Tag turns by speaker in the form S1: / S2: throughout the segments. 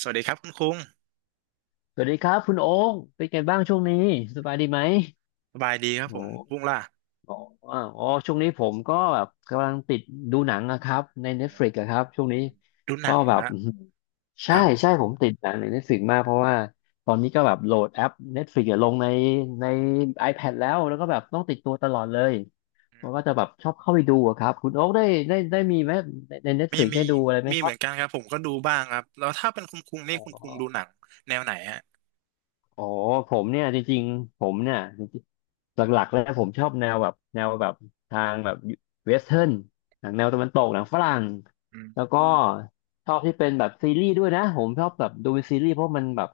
S1: สวัสดีครับคุณคุ้ง
S2: สวัสดีครับคุณโอ๊คเป็นไงบ้างช่วงนี้สบายดีไหม
S1: สบายดีครับ
S2: โอ
S1: ผมคุ้
S2: ้
S1: งล่ะ
S2: โออ๋อช่วงนี้ผมก็แบบกำลังติดดูหนังนะครับใน
S1: เอ่อ
S2: Netflix อะครับช่วงนี้
S1: ดูห
S2: ก็
S1: นังเหร
S2: แบ
S1: อ
S2: บ
S1: นะ
S2: อื้อหือ
S1: ค
S2: ใช่
S1: รับ
S2: ใช่ผมติดหนังใน Netflix มากเพราะว่าตอนนี้ก็แบบโหลดแอป Netflix อะลงในใน iPad แล้วก็แบบต้องติดตัวตลอดเลย
S1: อื
S2: มั
S1: ม
S2: นก็จะแบบชอบเข้าไปดูอะครับคุณโอ๊คได้มีไหมใน
S1: มี
S2: Netflix
S1: มี
S2: ได้ดูอะไรไหม
S1: มี
S2: ค
S1: เห
S2: รั
S1: มื
S2: บ
S1: อนกันครับผมก็ดูบ้างครับแล้วถ้าเป็นคุณคุ้งนี่
S2: อ๋อ
S1: คุณคุ้งดูหนังแนวไหนฮะ
S2: อ๋อผมเนี่ยจริงๆผมเนี่ยจริงๆหลักๆแล้วผมชอบแนวแบบทางแบบเวสเทิร์นหนังแนวตะวันตกหนังฝรั่ง
S1: อืม
S2: แล้วก็ชอบที่เป็นแบบซีรีส์ด้วยนะผมชอบแบบดูเป็นซีรีส์เพราะ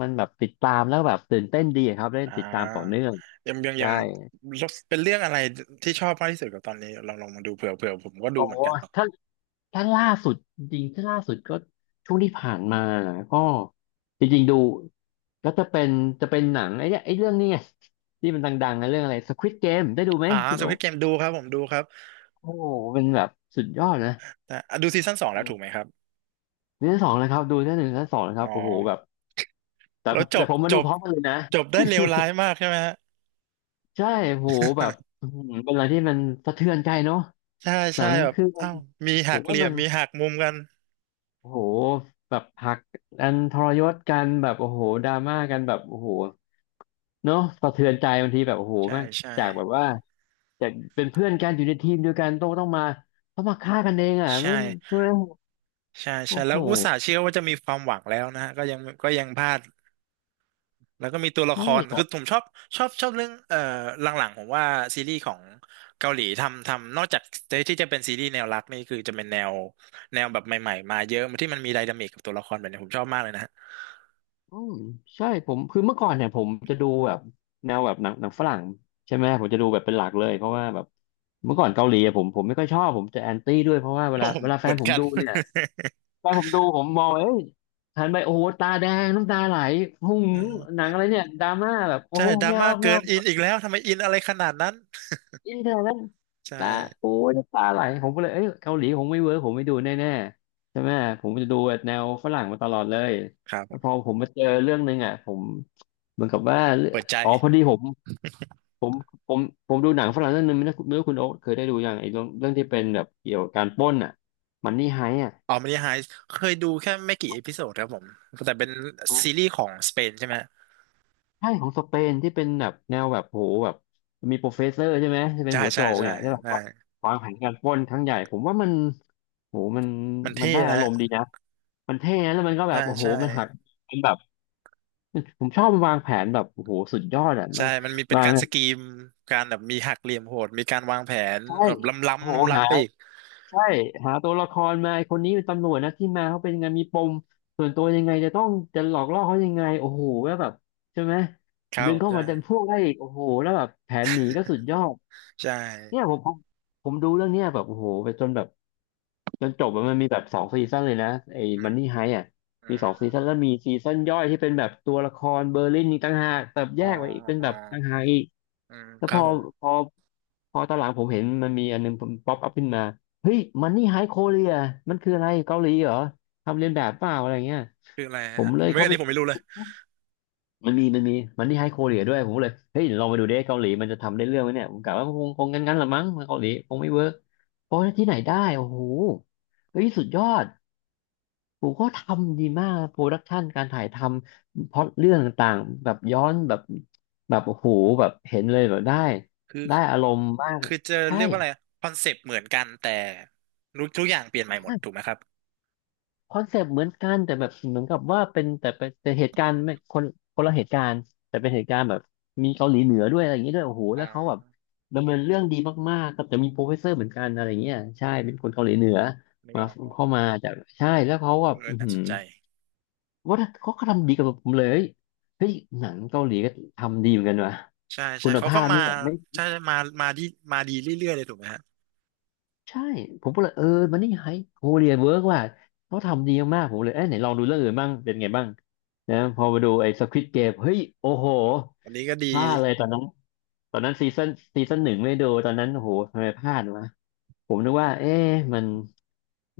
S2: มันแบบติดตามแล้วแบบตื่นเต้นดีอะครับได้
S1: อ่
S2: ติดตามต่อ
S1: า
S2: เนื่อง
S1: ยังยังยั
S2: ใช่
S1: งเป็นเรื่องอะไรที่ชอบมากที่สุดกับตอนนี้ลองมาดูเผื่อผมก็ดู
S2: โอ้
S1: เหมือนกันเนาะ
S2: ถ้า ถ้าล่าสุดจริงๆถ้าล่าสุดก็ช่วงที่ผ่านมาก็จริงๆดูก็จะเป็นจะเป็นหนังไอ้เนี่ยไอ้เรื่องนี้ไงที่มันดังๆนะเรื่องอะไร Squid Game ได้ดูไหม
S1: อ่า
S2: คุณ
S1: สค
S2: โอ๊
S1: วิดเกม
S2: ค
S1: ดูครับผมดูครับ
S2: โอ้โหเป็นแบบสุดยอดนะ
S1: แต่อ่ะดูซีซั่นสอง
S2: อื
S1: แล้วถูกไหม
S2: ม
S1: ครับ
S2: ซีซั่นสองนะครับดูซีซั่นหนึ่งซีซั่นสองนะครั
S1: อ๋
S2: บ
S1: อ
S2: โอ้โหแบบแต่
S1: แล้วจ
S2: แต่
S1: บ
S2: ผมมา
S1: จ
S2: ดู
S1: บ
S2: พร้อมกันเลยนะ
S1: จบได้เลวร้ายมากใช่ไหมฮะ
S2: ใช่โอ้โหแบบ อื้อหือเป็นอะไรที่มันสะเทือนใจเนาะ
S1: ใช่
S2: หนั
S1: ใช่
S2: ง
S1: แบบ
S2: คือมั
S1: อ้า
S2: น
S1: วมี
S2: ผ
S1: หัก
S2: ม
S1: เห
S2: ว่า
S1: ลี่ย
S2: มั
S1: ม
S2: น
S1: มีหักมุมกัน
S2: โอ้โหแบบหักอันทรยศกันแบบโอ้โหดราม่ากันแบบโอ้โหเนาะสะเทือนใจบางทีแบบโอ้โห
S1: ใช่
S2: แม่ง
S1: ใช่
S2: จากแบบว่าจากเป็นเพื่อนกันอยู่ในทีมเดียวกันต้องมาฆ่ากันเองอ่ะ
S1: ใช่
S2: มันช่วย
S1: ใช่ใช่
S2: โอ้โห
S1: แล้วอุตส่าห์เชื่อว่าจะมีความหวังแล้วนะฮะก็ยังพลาดแล้วก็มีตัวละค
S2: ใช่
S1: ร
S2: แบ
S1: คือ
S2: บ
S1: ผมชอบชอบเรื่องหลังๆผมว่าซีรีส์ของเกาหลีทำนอกจากที่จะเป็นซีรีส์แนวรักนี่คือจะเป็นแนวแบบใหม่ๆมาเยอะที่มันมีไดนามิกกับตัวละครแบบนี้ผมชอบมากเลยนะฮะ
S2: อืมใช่ผมคือเมื่อก่อนเนี่ยผมจะดูแบบแนวแบบหนังฝรั่งใช่ไหมผมจะดูแบบเป็นหลักเลยเพราะว่าแบบเมื่อก่อนเกาหลีอะผมไม่ค่อยชอบผมจะแอนตี้ด้วยเพราะว่า
S1: โอ้ผม
S2: เวลาแฟ
S1: เหมื
S2: น
S1: อน
S2: ผม
S1: กัน
S2: ดูเนี่ย ตอนผมดูผมมองเอ้ยหันไปโอ้โหตาแดงน้ำตาไหลหุ้ง
S1: เออ
S2: หนังอะไรเนี่ยดราม่าแบบโอ้
S1: ใช่
S2: โห
S1: ดราม่าเกิ
S2: ไม่เอา
S1: นอินอีกแล้วทำไมอินอะไรขนาดนั้น
S2: อินเทอร์แล้ว
S1: ใช่
S2: ตาโอ้ยน้ำตาไหลผมก็เลยเอ้ยเกาหลีผมไม่เวิร์กผมไม่ดูแน่ๆใช่ไหมผมจะดูแบบแนวฝรั่งมาตลอดเลย
S1: ครับผ
S2: แล้วพอ
S1: ม
S2: ผมมาเจอเรื่องนึงอ่ะผมเหมือนกับว่าเรื่อง
S1: เปิดใจ
S2: อ๋อพอดีผมผมผมดูหนังฝรั่งเรื่องนึงไม่รู้คุณโอ๊คเคยได้ดูยังไอ้เรื่องที่เป็นแบบเกี่ยวกับการปล้นอ่ะมันนี่ไฮอ่ะ
S1: อ๋อมันยังไฮเคยดูแค่ไม่กี่เอพิโซดครับผมแต่เป็นซีรีส์ของสเปนใช่ไหม
S2: ใช่ของสเปนที่เป็นแบบแนวแบบโหแบบมีโปรเฟสเซอร์ใช่ไหมที่เป็น
S1: ใช่
S2: หัวโจ
S1: ใช่
S2: ก
S1: ใช่
S2: เนี่ยที่แบบ
S1: ใช่
S2: ว่าวางแผนการปล้นครั้งใหญ่ผมว่ามันโหมัน
S1: มัน
S2: มัน
S1: เท่
S2: ได้อา
S1: นะ
S2: รมณ์ดีนะมันเท่นะแล้วมันก็แบ
S1: ใช่
S2: บโอ้โห
S1: ใช่
S2: มันหักมันแบบผมชอบมันวางแผนแบบโอ้โหสุดยอดอ่ะมั
S1: ใช่
S2: น
S1: มันมีเป็น
S2: วาง
S1: การสกรีมการแบบมีหักเหลี่ยมโหดมีการวางแผน
S2: ใช่
S1: แบบล้ำ
S2: โอ้
S1: ล้ำ
S2: โห
S1: ล้ำ
S2: หา
S1: ล้ำไปอีก
S2: ใช่หาตัวละครมาไอ้คนนี้เป็นตำรวจนะที่มาเขาเป็นยังไงมีปมส่วนตัวยังไงจะหลอกล่อเขายังไงโอ้โหแล้วแบบใช่ไหม
S1: ครับ
S2: ดึ
S1: ผ
S2: ง
S1: ม
S2: เข้า
S1: ใช่
S2: มาดันพวกได้อีกโอ้โหแล้วแบบแผนหนีก็สุดยอด
S1: ใช่
S2: เนี่ยผมดูเรื่องเนี้ยแบบโอ้โหไปจนแบบจนจบอะมันมีแบบสองซีซั่นเลยนะไอ้
S1: อื
S2: มัน
S1: ม
S2: นี่ไฮอ่ะ
S1: อื
S2: มีสองซี
S1: ม
S2: ซั่นแล้วมีซีซั่นย่อยที่เป็นแบบตัวละครเบอร์ลินนี่ต่างหากแบบแย
S1: อ๋อ
S2: กไว้อีกเป็น
S1: อ๋
S2: แบ
S1: อ
S2: บต่างหากอีก
S1: อืม
S2: แล้ว
S1: ครับผม
S2: พอพอตอนหลังผมเห็นมันมีอันนึงป๊อปอัพขึ้นมาเฮ้ยมันนี่ไฮโคเรียมันคืออะไรเกาหลีเหรอทำเลียนแบบเปล่าอะไรเงี้ย
S1: คืออะไร
S2: ผม
S1: ฮะ
S2: เล
S1: ผ
S2: ย
S1: มไม่
S2: เข้า
S1: อัน
S2: ไป
S1: นี้ผมไม่รู้เลย
S2: มันที่ให้โคเรียด้วยผมก็เลยเฮ้ยลองไปดูดิเกาหลีมันจะทำได้เรื่องไหมเนี่ยผมกะว่าคงงั้นละมั้งเกาหลีคงไม่เวิร์กเพราะที่ไหนได้โอ้โหเฮ้ยสุดยอดผมก็ทำดีมากโปรดักชันการถ่ายทำพล็อตเรื่องต่างๆแบบย้อนแบบโอ้โหแบบเห็นเลยแบบ
S1: คือ
S2: ได้อารมณ์มาก
S1: คือจะ
S2: ใช่
S1: เรียกว่าอะไรคอนเซปต์เหมือนกันแต่รู้ทุกอย่างเปลี่ยนใหม่หมดถูกไห
S2: ใช่
S1: มครับ
S2: คอนเซปต์เหมือนกันแต่แบบเหมือนกับว่าเป็นแต่เหตุการณ์ไม่คนคนละเหตุการณ์แต่เป็นเหตุการณ์แบบมีเกาหลีเหนือด้วยอะไรอย่างเงี้ยด้วยโอ้โห
S1: อ๋
S2: แล้วเขาแบบ
S1: อ
S2: ดำเนินเรื่องดีมากๆกับจะมีโปรเฟสเซอร์เหมือนกันอะไรเงี้ยใช่
S1: อื
S2: เป็นคน
S1: ม
S2: เกาหลีเหนือ
S1: นึก
S2: มา
S1: ออก
S2: เข้ามาจากใช่แล้วเขาแบ
S1: เอ
S2: บ
S1: อ
S2: อือ
S1: น่า
S2: หื
S1: ส
S2: อ
S1: นใจ
S2: ว่าเขาก็ทำดีกับผมเลยเฮ้ยหนังเกาหลีก็ทำดีเหมือนกันว่ะ
S1: ใช่ใช่
S2: คุณ
S1: เขา
S2: ภา
S1: ก็
S2: พ
S1: มา
S2: นี่แบบไม่
S1: ใช่มามาดีมาดีเรื่อยๆเลยถูกไหมฮะ
S2: ใช่ผมก็เลยเออมันนี่ไฮโคเรียนเวิร์กว่ะเขาทำดีมากผมเลยเอ้ยไหนลองดูเรื่องอื่นบ้างเป็นไงบ้างนะพอมาดูไอ้สควิดเกมเฮ้ยโอ้โห
S1: วันนี้ก็ดี
S2: พลาดเลยตอนนั้นซีซั่นหนึ่งไม่ดูตอนนั้นโอ้โหทำไมพลาดวะผมนึกว่าเอ๊ะมัน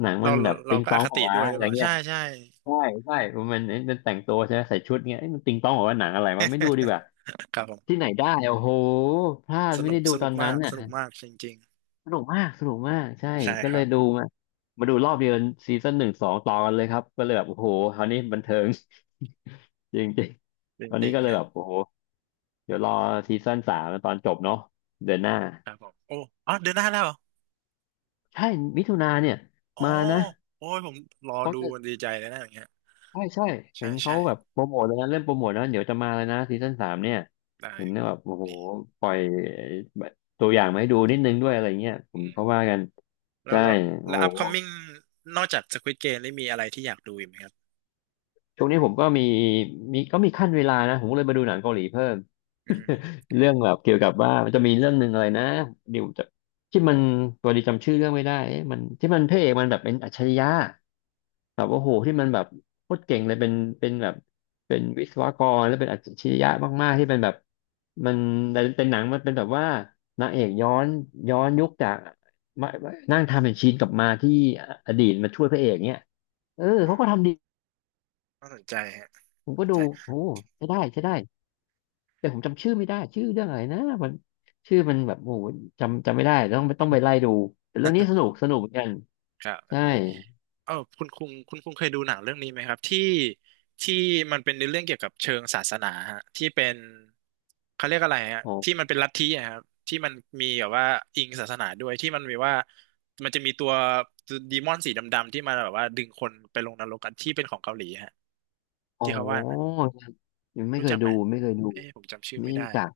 S2: หนัง
S1: เรา
S2: มันแบ
S1: เรา
S2: บ
S1: เรา
S2: ติง
S1: ก็
S2: ต
S1: อ
S2: อง
S1: ค
S2: เหรอ
S1: ติ
S2: วะ
S1: ด้วยห
S2: อะ
S1: รือ
S2: ไร
S1: เปล่า
S2: เงี้
S1: ใช่
S2: ย
S1: ใช่
S2: ใช่ใช่มันมันแต่งตัวใช่ไหมใส่ชุดเงี้ยเอ๊ะมันติงตองเหรอวะหนังอะไรวะไม่ดูดีกว่า
S1: ครับผ
S2: ที่
S1: ม
S2: ไหนได้โอ้โหพลาด
S1: ส
S2: ไม่
S1: นุ
S2: ได้
S1: ก
S2: ดู
S1: ส
S2: ต
S1: นุ
S2: อ
S1: ก
S2: นนั้
S1: มา
S2: น
S1: ก
S2: อ่ะ
S1: สนุกมากจริง
S2: สนุกมาก สนุกมาก ใช่
S1: ๆใช่
S2: ก็
S1: ค
S2: เล
S1: รั
S2: ยดู
S1: บ
S2: มา มาดูรอบเดียวซีซั่นหนึ่งสองต่อกันเลยครับ ก็เลยแบบโอ้โหคราวนี้บันเทิง จริงจริง
S1: จ
S2: ตอนนี้
S1: ริง
S2: ก็เล
S1: ๆ
S2: ย
S1: ฮะ
S2: แบบโอ้โหเดี๋ยวรอซีซั่นสามตอนจบเนาะเดือนหน้า
S1: ครับผมโอ้อ๋อเดือนหน้าแล้วเหรอ
S2: ใช่มิถุนาเนี่ย
S1: อ๋อ
S2: มานะ
S1: โอ้ยผมรอ
S2: เขา
S1: ดู
S2: จะ
S1: ดีใจเลยนะอย่างเงี้ย
S2: ใช่ใช่เห็
S1: ใช่
S2: นเขา
S1: ใช่
S2: แบบโปรโมทเลยนะเริ่มโปรโมทแล้วเดี๋ยวจะมาเลยนะซีซั่นสามเนี่ย
S1: ได้
S2: เห็น
S1: ครับ
S2: แบบโอ้โห
S1: ดี
S2: ปล่อยตัวอย่างมาให้ดูนิดนึงด้วยอะไรเงี้ยผม
S1: อืม
S2: เขาว่ากัน
S1: แล้ว
S2: ใช่
S1: แล้ว
S2: โอ้
S1: แล้
S2: โ
S1: ว
S2: ห
S1: upcoming นอกจาก Squid Game ได้มีอะไรที่อยากดูอีกไหมครับ
S2: ช่วงนี้ผมก็มีมีก็มีขั้นเวลานะผมก็เลยมาดูหนังเกาหลีเพิ่ม
S1: อืม
S2: เรื่องแบบเกี่ยวกับว่ามันจะมีเรื่องหนึ่งอะไรนะเดี๋ยวจะที่มันตัวดีจำชื่อเรื่องไม่ได้เอ๊ะมันที่มันพระเอกมันแบบเป็นอัจฉริยะแบบโอ้โหที่มันแบบโคตรเก่งเลยเป็นแบบเป็นวิศวกรแล้วเป็นอัจฉริยะมากๆที่เป็นแบบมันเป็นหนังมันเป็นแบบว่านางเอกย้อนยุคจากมานั่งทำเป็นชีนกลับมาที่อดีตมาช่วยพระเอกเนี่ยเออ
S1: อื
S2: เขาก็ทำ
S1: ม
S2: ดี
S1: น่าสนใจฮะ
S2: ผมก็ดูโอ้ใช้ได้ใช้ได้ แต่ผมจำชื่อไม่ได้ชื่อเรื่องอะไรนะมันชื่อมันแบบโอ้โหจำไม่ได้ต้องไปไล่ดูแต่เรื่องนี้สนุกสนุกเหมือนกัน
S1: ครับไม่
S2: ใช่
S1: เป็นไรเออคุณคุงเคยดูหนังเรื่องนี้ไหมครับที่มันเป็นในเรื่องเกี่ยวกับเชิงศาสนาฮะที่เป็นเขาเรียกอะไรฮะ
S2: โอ
S1: ที่
S2: ้
S1: มันเป็นลัทธิอะครับที่มันมีแบบว่าอิงศาสนาด้วยที่มันมีว่ามันจะมีตัวดีมอนสีดำๆที่มาแบบว่าดึงคนไปลงนรกกันที่เป็นของเกาหลีฮะ
S2: อ๋อ
S1: ที่เขาว่าอย่างนั้น
S2: ยังไม่
S1: รู้
S2: เคย
S1: จักไหม
S2: ดูไม่เคยดู
S1: เอ๊ะผมจำชื่อ
S2: ไม่
S1: ไม่
S2: รู้
S1: ได้
S2: จัก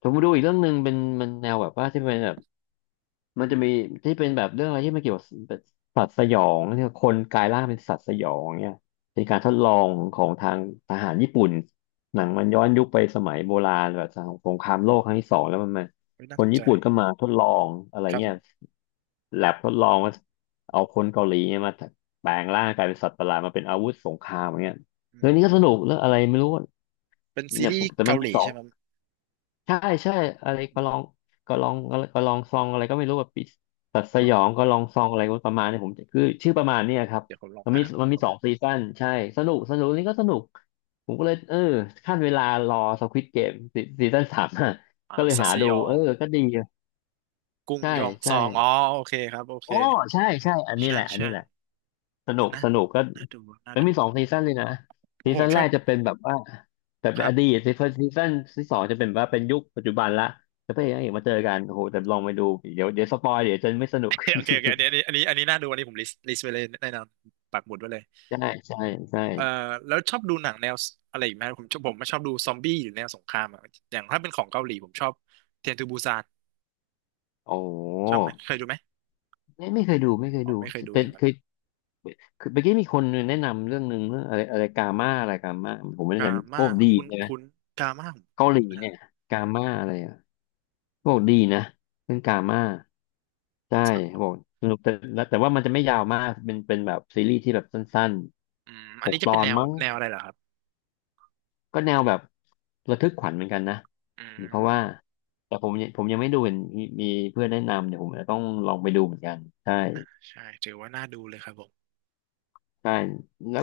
S2: ผมมาดูอีกเรื่องหนึ่งเป็นมันแนวแบบว่าที่เป็นแบบ มันจะมีที่เป็นแบบเรื่องอะไรที่มันเกี่ยวกับแบบสัตว์สยองที่คนกลายร่างเป็นสัตว์สยองเนี่ยเป็นการทดลองของทางทหารญี่ปุ่นหนังมันย้อนยุคไปสมัยโบราณแบบสงครามโลกครั้งที่สองแล้วมันมา
S1: ไม่น่า
S2: ค
S1: ส
S2: น
S1: นใจ
S2: ญี่ปุ่นก็มาทดลองอะไร
S1: ครับผ
S2: เงี้ย
S1: ม
S2: แลบทดลองว่าเอาคนเกาหลีเนี่ยมาแปลงร่างกลายเป็นสัตว์ประหลาดมาเป็นอาวุธสงครามอย่างเงี้ย
S1: อื
S2: เรื่องนี้ก็
S1: ม
S2: สนุกเรื่องอะไรไม่รู้
S1: เป็นซี
S2: เนี่ย
S1: รี
S2: ผม
S1: ส์
S2: แต่มั
S1: เกา
S2: น
S1: ห
S2: มี
S1: ลี
S2: สอง
S1: ใช่ไหม
S2: ใช่ใช่อะไร
S1: อืม
S2: ก็ลองซองอะไรก็ไม่รู้แบบปิดสัตว์ส
S1: อ๋
S2: ยอ
S1: อ
S2: งก็ลองซองอะไรประมาณเนี้ผมคือชื่อประมาณเนี้ยครับ
S1: เดี๋ยวผมลอง
S2: มัน
S1: หา
S2: มี
S1: ผ
S2: มั
S1: ม
S2: น
S1: ผ
S2: มี
S1: ม
S2: สองซีซั่นใช่สนุกสนุกนี่ก็สนุกผมก็เลยเออขั้นเวลารอสควิดเกมซีซั่นสาม
S1: อ่า
S2: ก็เลย
S1: สัต
S2: หา
S1: ว์ส
S2: ดู
S1: ยอ
S2: เออ
S1: ง
S2: ก็ดี
S1: กรุง
S2: ใช่
S1: ยองซ
S2: ใช่
S1: องอ๋อโอเคครับโอเค
S2: โอ้ใช่ใช่อันนี้
S1: ใช่
S2: แหละอัน
S1: ใช่
S2: นี้แหละ ส
S1: เอ
S2: นุ
S1: อ
S2: ก
S1: นะ
S2: สนุกก็
S1: น่าดูน่า
S2: มัน
S1: ดู
S2: มี
S1: เพ
S2: สอ
S1: ร
S2: งซีซันเลยนะซี
S1: าะผ
S2: ซั
S1: ม
S2: น
S1: ช
S2: แร
S1: อบ
S2: กจะเป็นแบบว่าแต่
S1: ค
S2: เป็น
S1: รั
S2: อ
S1: บ
S2: ดี ตซีซันที่สองจะเป็นแบบว่าเป็นยุคปัจจุบันละจะไป
S1: อื
S2: เอกนางเอ
S1: ม
S2: กมาเจอกันโอ้โหแต่ลองไปดูเดี๋ยวสปอยเดี๋ยวจะไม่สนุ
S1: โอ
S2: ก
S1: เคโอเคอันนี้ อันนี้อันนี้อันนี้น่าดูอันนี้ผมลิสต์ไว้เลยแน่นอนปักหมุดไว้เลย
S2: ใช่ใช่ใช่
S1: เอ่อแล้วชอบดูหนังแนวอะไรอีกไหมผมชอบดูซอมบี้หรือแนวสงครามอะอย่างถ้าเป็นของเกาหลีผมชอบเทรนทูบูซาน
S2: โอ้
S1: ชอบไหมเคยดูไหม
S2: ไม่ไม่เคยดูไม่เคย
S1: อ๋อ
S2: ดู
S1: ไม่เคยดู
S2: แต่
S1: จัง
S2: เค
S1: เล
S2: ย
S1: ย
S2: คือเมื่อกี้มีคนแนะนำเรื่องหนึ่งเรื่องอะไรอะไรกาม่าอะไรกาม่าผมไม่แน่ใจ
S1: กา
S2: มันโค
S1: ม่า
S2: ตรดี
S1: คุ้น
S2: ใช่ไหม
S1: คุ้นกาม่าของ
S2: เกาห
S1: คุ
S2: ลี
S1: ณนะฮะ
S2: เนี่ยกาม่าอะไร บอกดีนะเรื่องกาม่าใช่
S1: สัก
S2: บอกสนุกแต่ว่ามันจะไม่ยาวมากเป็นแบบซีรีส์ที่แบบสั้น
S1: อืม
S2: ๆ
S1: อั
S2: ห
S1: น
S2: ก
S1: นี้
S2: ต
S1: จะ
S2: อ
S1: เป็น
S2: น
S1: แนว
S2: มั้ง
S1: อะไรเหรอครับ
S2: ก็แนวแบบระทึกขวัญเหมือนกันนะ
S1: อื
S2: เพราะว่า
S1: ม
S2: แต่ผมยังไม่ดูเห็นมีมีเพื่อนแนะนำเดี๋ยวผมจะต้องลองไปดูเหมือนกันใช่
S1: นะใช่ถือว่าน่าดูเลยครับผม
S2: ใช่แล้ว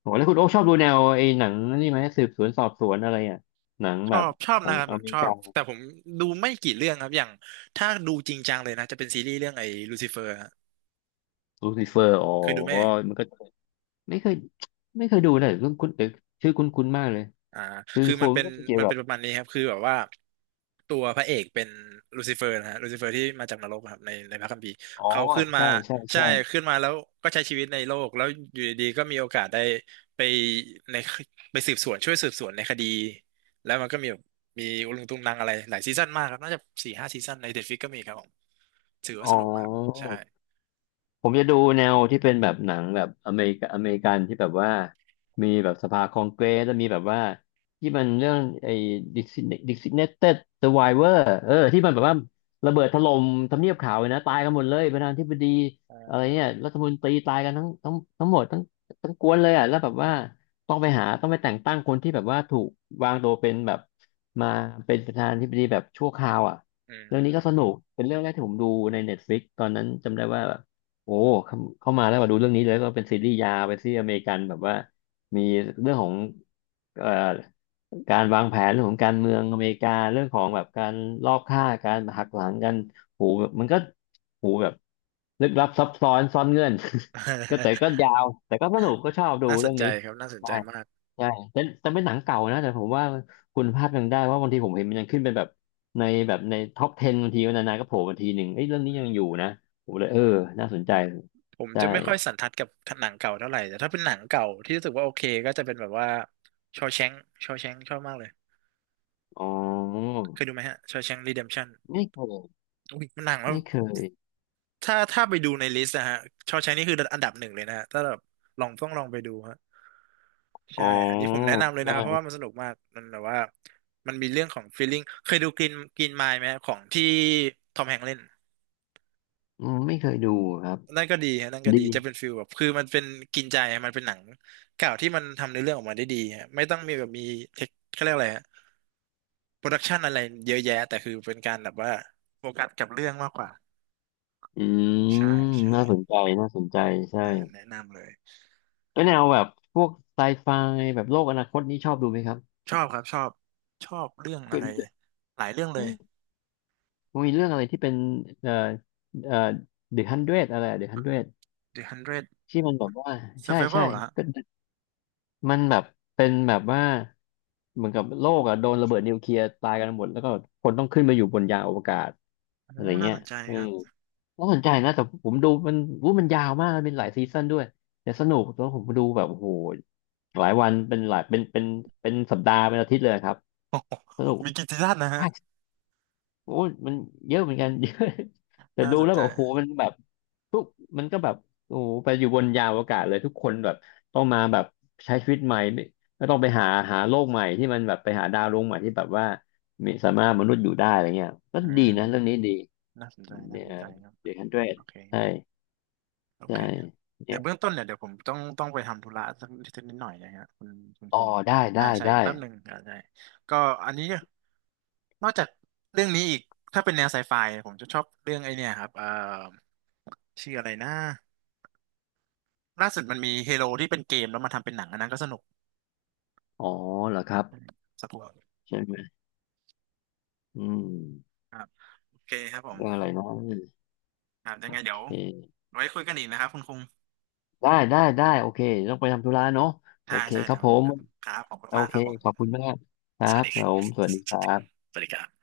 S2: โหแล้วคุณโอ๊คชอบดูแนวไอ้หนังนี่ไหมสืบสวนสอบสวนอะไรอ่ะหนัง
S1: ช
S2: แบ
S1: อ
S2: บ
S1: บชอบ
S2: ของ
S1: นะครับ
S2: อ
S1: แบบ
S2: เม
S1: ช
S2: ริ
S1: อ
S2: กา
S1: บแต่ผมดูไม่กี่เรื่องครับอย่างถ้าดูจริงจังเลยนะจะเป็นซีรีส์เรื่องไอ้ลูซิเฟอร์ฮะ
S2: ลูซิเฟอร์อ๋อ
S1: เคยดูไหมเอ่ย
S2: มันก็ไม่เคยไม่เคยดูเลยคุณคุณเออชื่อคุ้นๆมากเลย
S1: อ่า
S2: คือ
S1: คือ
S2: โค
S1: มัน
S2: ม
S1: เป็น
S2: ก็เป็นเกี่ย
S1: มั
S2: ว
S1: น
S2: กั
S1: เป็
S2: บ
S1: นประมาณนี้ครับคือแบบว่าตัวพระเอกเป็นลูซิเฟอร์นะฮะลูซิเฟอร์ที่มาจากนรกครับในพระคัมภีร์
S2: อ๋อ
S1: เขาขึ้นมา
S2: ใช่ใช่
S1: ใช่
S2: ใช่
S1: ขึ้นมาแล้วก็ใช้ชีวิตในโลกแล้วอยู่ดีๆก็มีโอกาสได้ไปในไปสืบสวนช่วยสืบสวนในคดีแล้วมันก็มีแบบมีอุลุงตุงนังอะไรหลายซีซั่นมากครับน่าจะสี่ห้าซีซั่นในเด็ดฟิกก็มีครับผมถือว่า
S2: อ๋อ
S1: สนุกมากใช่
S2: ผมจะดูแนวที่เป็นแบบหนังแบบอเมริกาอเมริกันที่แบบว่ามีแบบสภาคองเกรสแล้วมีแบบว่าที่มันเรื่องไอ้ดิสิดิสิเนเต็ดเซอร์ไวเวอร์ที่มันแบบว่าระเบิดถล่มทำเนียบขาวเลยนะตายกันหมดเลยประธานาธิบดีอะไรเนี่ยรัฐมนตรีตายกันทั้งหมดทั้งกวนเลยอ่ะแล้วแบบว่าต้องไปแต่งตั้งคนที่แบบว่าถูกวางตัวเป็นแบบมาเป็นประธานาธิบดีแบบชั่วคราวอ่ะ
S1: อื
S2: เรื่องนี้ก็
S1: ม
S2: สนุกเป็นเรื่องแรกที่ผมดูใน Netflix ตอนนั้นจำได้ว่า โอ้เข้ามาแล้วมาดูเรื่องนี้เลยก็เป็นซีรีส์ยาวเป็นซีรีส์อเมริกันแบบว่ามีเรื่องของเอ่อการวางแผนเรื่องของการเมืองอเมริกาเรื่องของแบบการลอบฆ่าการหักหลังกันโหแบบมันก็โหแบบลึกลับซับซ้อนซ่อนเงื่อน ก็แต่ก็ ยาวแต่ก็สนุกก็ชอบดู
S1: น่าส
S2: เรื่
S1: น
S2: อง
S1: ใจ
S2: นี้
S1: ครับน่าสนใจมาก
S2: ใช่แต่เป็นหนังเก่านะแต่ผมว่าคุณภาพยังได้เพราะบางทีผมเห็นมันยังขึ้นเป็นแบบในท็อป10บบางทีันนานๆก็โผล่มาทีหนึ่งเอ้ยเรื่องนี้
S1: อื
S2: ยังอยู่
S1: ม
S2: นะผมเลยเออน่าสนใจ
S1: ผม
S2: ใช่
S1: จะไม่ค่อยสันทัดกับหนังเก่าเท่าไหร่แต่ถ้าเป็นหนังเก่าที่รู้สึกว่าโอเคก็จะเป็นแบบว่าชอแชงชอบมากเลย
S2: อ๋อ
S1: เคยดูไหมฮะชอแชงรีเดมชั่น
S2: ไม่เคย
S1: อุ้ยมันหนังว่า
S2: ไม่เคย
S1: ถ้าไปดูในลิสต์นะฮะชอแชงนี่คืออันดับหนึ่งเลยนะฮะถ้าแบบลองต้องลองไปดูฮะ
S2: อ๋อ
S1: ใช่อันนี้ผมแนะนำเลยนะครับเพราะ
S2: ใช่
S1: ว่ามันสนุกมากมันแบบว่ามันมีเรื่องของ feeling เคยดูกรีนไมล์ไหมฮะของที่ทอมแฮงค์เล่น
S2: อืมไม่เคยดูครับ
S1: นั่นก็ดีฮะนั่นก็
S2: ดี
S1: ดีจะเป็นฟิลแบบคือมันเป็นกินใจมันเป็นหนังเก่าที่มันทำในอเรื่องออกมาได้ดีฮะไม่ต้องมีแบบมีเทคเขาเรียกอะไรฮะโปรดักชันอะไรเยอะแยะแต่คือเป็นการแบบว่าโฟกัสกับเรื่องมากกว่า
S2: อื
S1: ใช่
S2: ม
S1: ใช่
S2: น่าสนใจน่าสนใจใช่
S1: อ่าแนะนำเลย
S2: แล้วแนวแบบพวกไซไฟแบบโลกอนาคตนี้ชอบดูไหมครับ
S1: ชอบครับชอบชอบเรื่องอะ
S2: คือ
S1: ไรหลายเรื่องเลย
S2: เอ๊ะ มันมีเรื่องอะไรที่เป็นเอ่อเอ่อเดอะฮันเดรดอะไรเดอะฮันเดรด
S1: The Hundred
S2: ที่มันแบบว่าใช่ใช่
S1: Survival เหรอฮะ
S2: ก็มันแบบเป็นแบบว่าเหมือนกับโลกอะโดนระเบิดนิวเคลียร์ตายกันหมดแล้วก็คนต้องขึ้นมาอยู่บนยานอวกาศ
S1: โอ้
S2: อะไร
S1: น่า
S2: เงี้ย
S1: สนใจ
S2: เออ
S1: ครับ
S2: น่าสนใจนะแต่ผมดูมันวู้มันยาวมากมันเป็นหลายซีซั่นด้วยแต่สนุกแล้วผมดูแบบโอ้โหหลายวันเป็นหลายเป็นเป็นเป็นสัปดาห์เป็นอาทิตย์เลยครับ
S1: โอ้โห
S2: สนุก
S1: มีกี่ซีซั่นนะฮะ
S2: โอ้ยมันเยอะเหมือนกัน เยอะแต่
S1: น่า
S2: ดู
S1: สน
S2: แล้ว
S1: ใจ
S2: แบบโอ้โหมันแบบทุกมันก็แบบโอ้โหไปอยู่บนยานอวกาศเลยทุกคนแบบต้องมาแบบใช้ชีวิตใหม่ไม่ต้องไปหาโลกใหม่ที่มันแบบไปหาดาวดวงใหม่ที่แบบว่ามีสามารถมนุษย์อยู่ได้อะไรเงี้ยก็
S1: อื
S2: ดี
S1: ม
S2: นะเรื่องนี้ดี
S1: น่าสนใจน่า
S2: เนี่
S1: ส
S2: ย
S1: นใจครับ
S2: เด็กฮันเดรด
S1: โอเค
S2: ใช่
S1: โอ
S2: ใช่
S1: เค เดี๋
S2: เนี่
S1: ย
S2: ย
S1: วเบื้องต้นเนี่ยเดี๋ยวผมต้องไปทำธุระสักนิดนิดหน่อยนะฮะคุณคุณ
S2: อ๋
S1: ก
S2: อ
S1: รุง
S2: ได้
S1: ได้
S2: ได้
S1: ใช่
S2: ได้
S1: อีกแป๊บหนึ่งอ่าได้ก็อันนี้นอกจากเรื่องนี้อีกถ้าเป็นแนวไซไฟผมจะชอบเรื่องไอเนี่ยครับชื่ออะไรนะล่าสุดมันมีเฮโ o ที่เป็นเกมแล้วมาทำเป็นหนังอันนั้นก็สนุก
S2: อ๋อเหรอครับ
S1: สักพัก
S2: ใช่ไหมอืม
S1: ครับโอเคครับผ
S2: เรื่องอะ
S1: ม
S2: ไรนะ
S1: ครับยัง
S2: โอ
S1: ไงเดี๋ยว
S2: เค
S1: ไว้คุยกันอีกนะครับคุณกุง
S2: ได้ได้ได้โอเคต้องไปทำธุระเนาะโอ
S1: ใช่
S2: เค
S1: ใช่
S2: ครั
S1: เดี๋
S2: บ
S1: ยว
S2: ผ
S1: มัน
S2: ม
S1: แป๊บนึงครับขอบคุณ
S2: โอ
S1: มาก
S2: เค
S1: ครับผม
S2: ขอบคุณมากครั
S1: สวัส
S2: บ
S1: ดี
S2: ผ
S1: ครับ
S2: มสวัสดีค
S1: สวัส
S2: รั
S1: ดี
S2: บ
S1: สวัสดีครับ